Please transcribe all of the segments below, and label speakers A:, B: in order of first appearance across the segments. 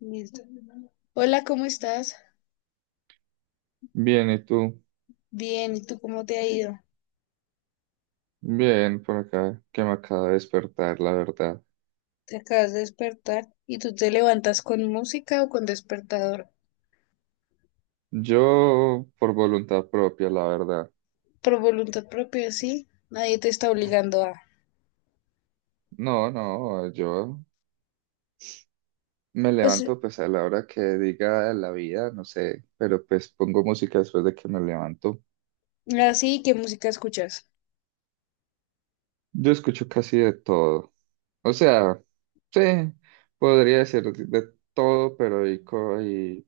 A: Listo. Hola, ¿cómo estás?
B: Bien, ¿y tú?
A: Bien, ¿y tú cómo te ha ido?
B: Bien, por acá, que me acaba de despertar, la verdad.
A: Te acabas de despertar y tú te levantas con música o con despertador.
B: Yo, por voluntad propia, la verdad.
A: Por voluntad propia, sí. Nadie te está obligando a.
B: No, no. Yo me
A: O sea,
B: levanto pues a la hora que diga la vida, no sé, pero pues pongo música después de que me levanto.
A: así, ¿qué música escuchas?
B: Yo escucho casi de todo. O sea, sí, podría decir de todo, pero hay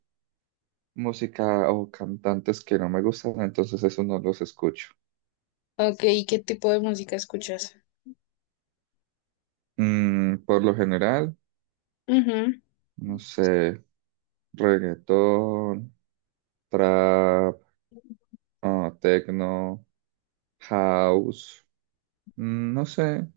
B: música o cantantes que no me gustan, entonces eso no los escucho.
A: Ok, ¿y qué tipo de música escuchas?
B: Por lo general,
A: Mhm.
B: no sé. Reggaetón, trap, techno, house, no sé,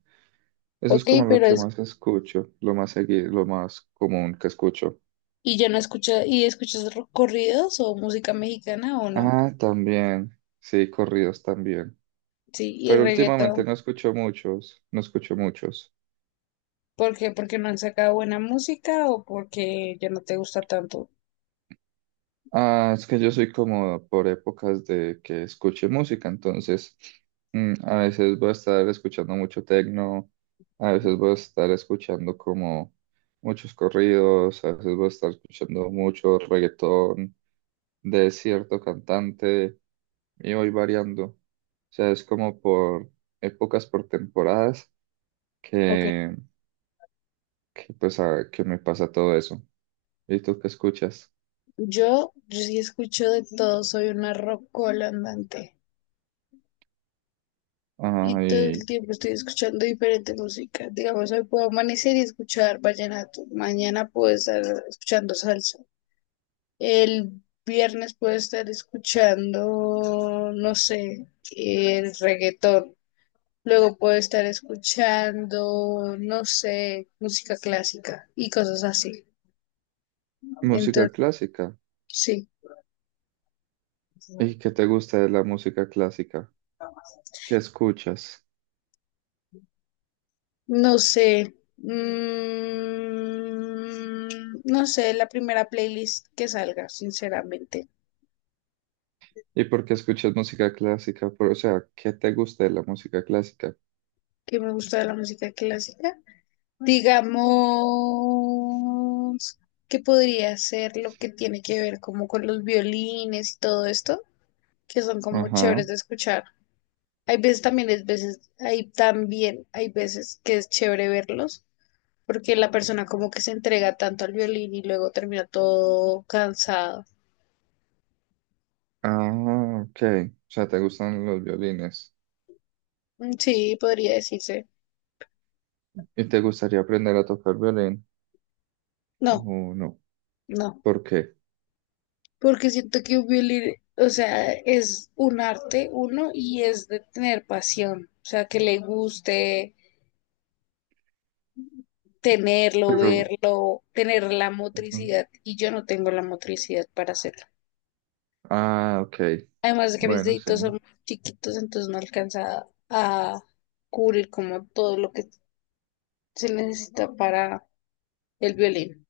B: eso
A: Ok,
B: es como lo
A: pero
B: que
A: es.
B: más escucho, lo más seguido, lo más común que escucho.
A: ¿Y ya no escuchas? ¿Y escuchas corridos o música mexicana o no?
B: Ah, también, sí, corridos también,
A: Sí, y
B: pero últimamente
A: reggaetón.
B: no escucho muchos.
A: ¿Por qué? ¿Porque no han sacado buena música o porque ya no te gusta tanto?
B: Ah, es que yo soy como por épocas de que escuche música, entonces a veces voy a estar escuchando mucho tecno, a veces voy a estar escuchando como muchos corridos, a veces voy a estar escuchando mucho reggaetón de cierto cantante y voy variando. O sea, es como por épocas, por temporadas
A: Ok.
B: que, que pues que me pasa todo eso. ¿Y tú qué escuchas?
A: Yo sí escucho de todo, soy una rockola andante
B: Ah,
A: y todo el
B: y
A: tiempo estoy escuchando diferente música. Digamos, hoy puedo amanecer y escuchar vallenato, mañana puedo estar escuchando salsa, el viernes puedo estar escuchando, no sé, el reggaetón. Luego puedo estar escuchando, no sé, música clásica y cosas así.
B: música
A: Entonces,
B: clásica.
A: sí.
B: ¿Y qué te gusta de la música clásica? ¿Qué escuchas?
A: No sé. No sé, la primera playlist que salga, sinceramente,
B: ¿Y por qué escuchas música clásica? Por- o sea, ¿qué te gusta de la música clásica?
A: que me gusta de la música clásica. Digamos que podría ser lo que tiene que ver como con los violines y todo esto, que son como
B: Ajá.
A: chéveres de escuchar. Hay veces también, es veces, hay también, hay veces que es chévere verlos, porque la persona como que se entrega tanto al violín y luego termina todo cansado.
B: Ah, ok. O sea, te gustan los violines.
A: Mm, sí, podría decirse.
B: ¿Y te gustaría aprender a tocar violín?
A: No,
B: Oh, no.
A: no,
B: ¿Por qué?
A: porque siento que un violín, o sea, es un arte, uno, y es de tener pasión, o sea, que le guste tenerlo,
B: Pero,
A: verlo, tener la
B: ujú.
A: motricidad, y yo no tengo la motricidad para hacerlo.
B: Ah, ok.
A: Además de que mis
B: Bueno, sí.
A: deditos son muy chiquitos, entonces no alcanza a cubrir como todo lo que se necesita para el violín.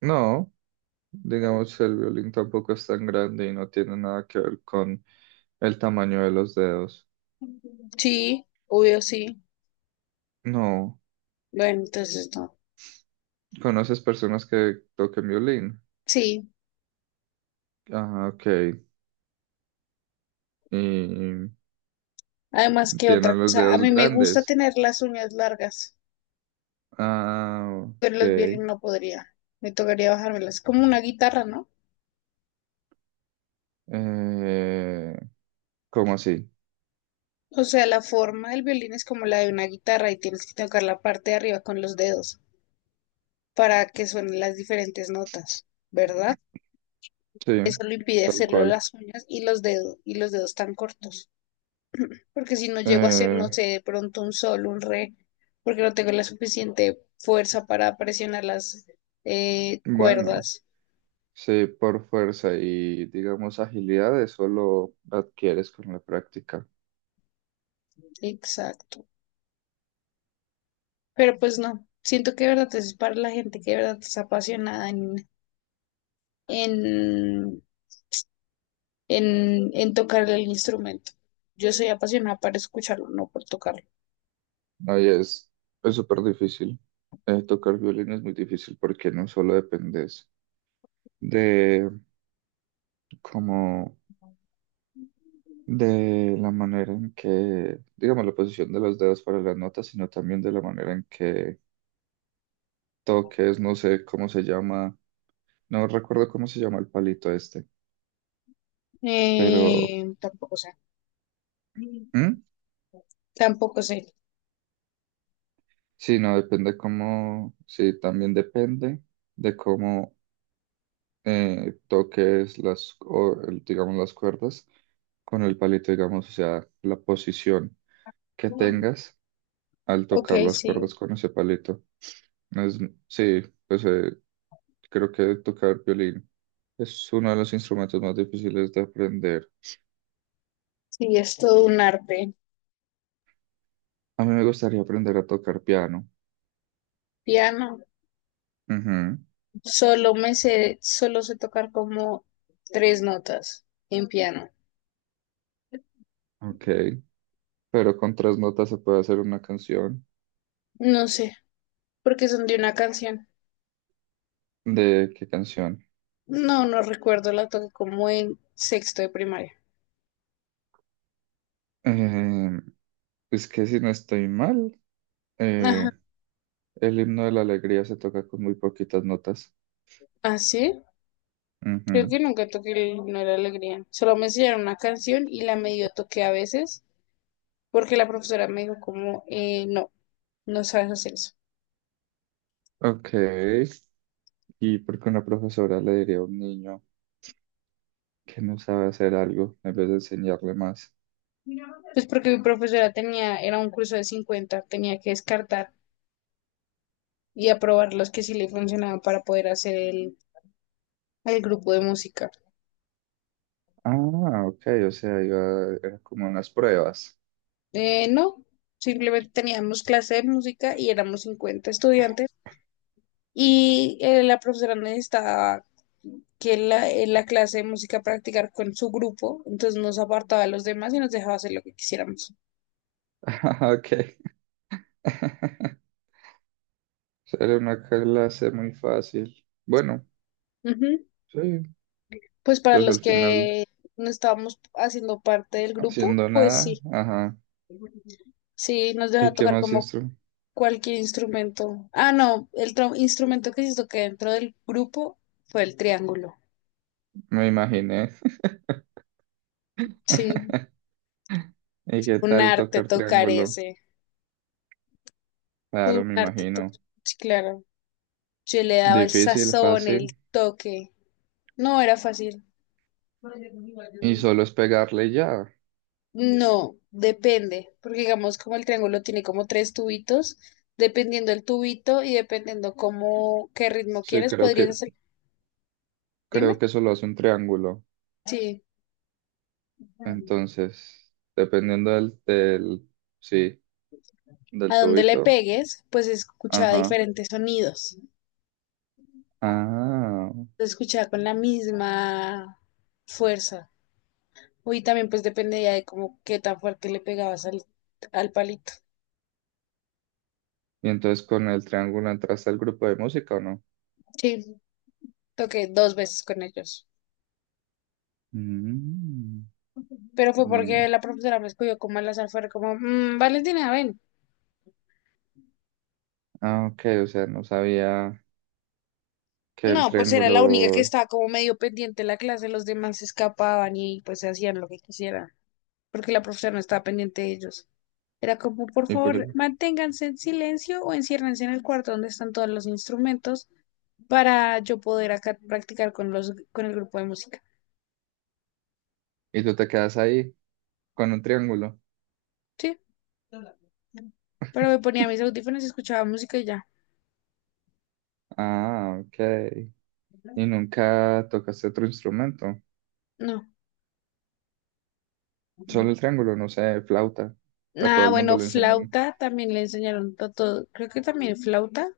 B: No, digamos, el violín tampoco es tan grande y no tiene nada que ver con el tamaño de los dedos.
A: Sí, obvio sí.
B: No.
A: Bueno, entonces no.
B: ¿Conoces personas que toquen violín?
A: Sí.
B: Ah, ok. Y
A: Además, ¿que
B: tiene
A: otra
B: los
A: cosa? A
B: dedos
A: mí me gusta
B: grandes.
A: tener las uñas largas,
B: Ah,
A: pero
B: ok.
A: los violín no podría. Me tocaría bajármelas. Como una guitarra, ¿no?
B: Eh, ¿Cómo así?
A: O sea, la forma del violín es como la de una guitarra y tienes que tocar la parte de arriba con los dedos para que suenen las diferentes notas, ¿verdad?
B: Sí,
A: Eso lo impide
B: tal
A: hacerlo
B: cual.
A: las uñas y los dedos tan cortos. Porque si no llego a hacer, no
B: Eh,
A: sé, de pronto un sol, un re, porque no tengo la suficiente fuerza para presionar las
B: bueno,
A: cuerdas.
B: sí, por fuerza y digamos agilidad, eso lo adquieres con la práctica.
A: Exacto. Pero pues no, siento que de verdad es para la gente que de verdad es apasionada en, en tocar el instrumento. Yo soy apasionada para escucharlo, no por tocarlo.
B: Ahí es súper difícil. Tocar violín es muy difícil porque no solo dependes de cómo de la manera en que, digamos, la posición de los dedos para las notas, sino también de la manera en que toques, no sé cómo se llama, no recuerdo cómo se llama el palito este, pero
A: Tampoco sé,
B: ¿Mm?
A: tampoco sé.
B: Sí, no, depende cómo, sí, también depende de cómo toques las, o, el- digamos, las cuerdas con el palito, digamos, o sea, la posición que tengas al
A: Ok,
B: tocar las
A: sí,
B: cuerdas con ese palito. Es- sí, pues creo que tocar violín es uno de los instrumentos más difíciles de aprender.
A: sí, es todo un arte.
B: A mí me gustaría aprender a tocar piano.
A: Piano,
B: Ujú.
A: solo sé tocar como tres notas en piano.
B: Ok, pero con tres notas se puede hacer una canción.
A: No sé, porque son de una canción.
B: ¿De qué canción?
A: No, no recuerdo, la toqué como en sexto de primaria.
B: Eh, es que si no estoy mal, eh,
A: Ajá.
B: el himno de la alegría se toca con muy poquitas notas.
A: ¿Ah, sí? Creo
B: Ujú.
A: que nunca toqué el. No era alegría. Solo me enseñaron una canción y la medio toqué a veces porque la profesora me dijo como, no, no sabes hacer eso.
B: Ok, ¿y por qué una profesora le diría a un niño que no sabe hacer algo en vez de enseñarle más?
A: Pues porque mi profesora tenía, era un curso de 50, tenía que descartar y aprobar los que sí le funcionaban para poder hacer el grupo de música.
B: Ah, ok, o sea, iba, era como unas pruebas.
A: No, simplemente teníamos clase de música y éramos 50 estudiantes. Y la profesora necesitaba en la clase de música practicar con su grupo, entonces nos apartaba de los demás y nos dejaba hacer lo que quisiéramos.
B: Ah, ok. Era una clase muy fácil. Bueno,
A: Ujú.
B: sí,
A: Pues para
B: pues al
A: los
B: final
A: que no estábamos haciendo parte del grupo,
B: haciendo
A: pues
B: nada,
A: sí,
B: ajá.
A: sí, nos
B: ¿Y
A: deja
B: qué
A: tocar
B: más
A: como
B: instrumento
A: cualquier instrumento. Ah, no, el instrumento que hizo que dentro del grupo fue el triángulo.
B: me imaginé.
A: Sí,
B: ¿Y qué
A: un
B: tal
A: arte
B: tocar
A: tocar
B: triángulo?
A: ese,
B: Claro,
A: un
B: me
A: arte
B: imagino.
A: tocar, sí, claro. Yo le daba el
B: Difícil,
A: sazón, el
B: fácil.
A: toque. No era fácil.
B: Y solo es pegarle y ya.
A: No, depende, porque digamos como el triángulo tiene como tres tubitos, dependiendo el tubito y dependiendo cómo, qué ritmo
B: Sí,
A: quieres,
B: creo
A: podrías
B: que,
A: hacer,
B: creo
A: dime,
B: que solo hace un triángulo.
A: sí,
B: Entonces, dependiendo del, sí, del
A: a dónde le
B: tubito.
A: pegues, pues escucha
B: Ajá.
A: diferentes sonidos,
B: Ah.
A: se escucha con la misma fuerza. Y también pues dependía de cómo, qué tan fuerte le pegabas al palito.
B: Y entonces con el triángulo entraste al grupo de música, ¿o no?
A: Sí, toqué dos veces con ellos,
B: Mm.
A: pero fue
B: Mm.
A: porque la profesora me escogió como al azar, fue como, "Mm, Valentina, ven.
B: Ah, ok, o sea, no sabía que el
A: No, pues era la única que
B: triángulo...
A: estaba como medio pendiente de la clase, los demás se escapaban y pues se hacían lo que quisieran, porque la profesora no estaba pendiente de ellos. Era como, por
B: ¿Y, por-
A: favor, manténganse en silencio o enciérrense en el cuarto donde están todos los instrumentos para yo poder acá practicar con con el grupo de música.
B: y tú te quedas ahí con un triángulo?
A: Sí, pero me ponía mis audífonos y escuchaba música y ya.
B: Ah, ok. ¿Y nunca tocaste otro instrumento?
A: No.
B: Solo el triángulo, no sé, flauta. A todo
A: Nada,
B: el mundo
A: bueno,
B: le enseñan.
A: flauta también le enseñaron a todo, creo que también flauta,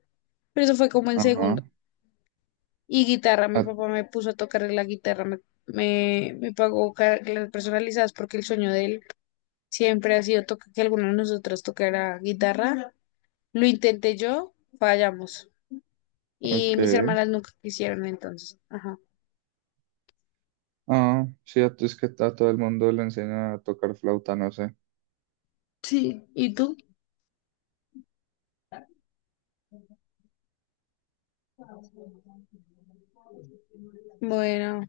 A: pero eso fue como en
B: Ajá.
A: segundo. Y guitarra. Mi
B: A-
A: papá me puso a tocar la guitarra, me pagó clases personalizadas porque el sueño de él siempre ha sido que alguno de nosotros tocara guitarra. Lo intenté yo, fallamos. Y mis
B: ok.
A: hermanas nunca quisieron entonces. Ajá.
B: Ah, sí, a, es que a todo el mundo le enseñan a tocar flauta, no sé.
A: Sí, ¿y tú? Bueno,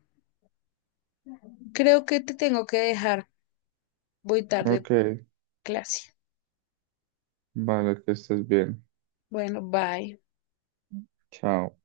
A: creo que te tengo que dejar. Voy tarde,
B: Ok,
A: clase.
B: vale, que estés bien.
A: Bueno, bye.
B: Chao.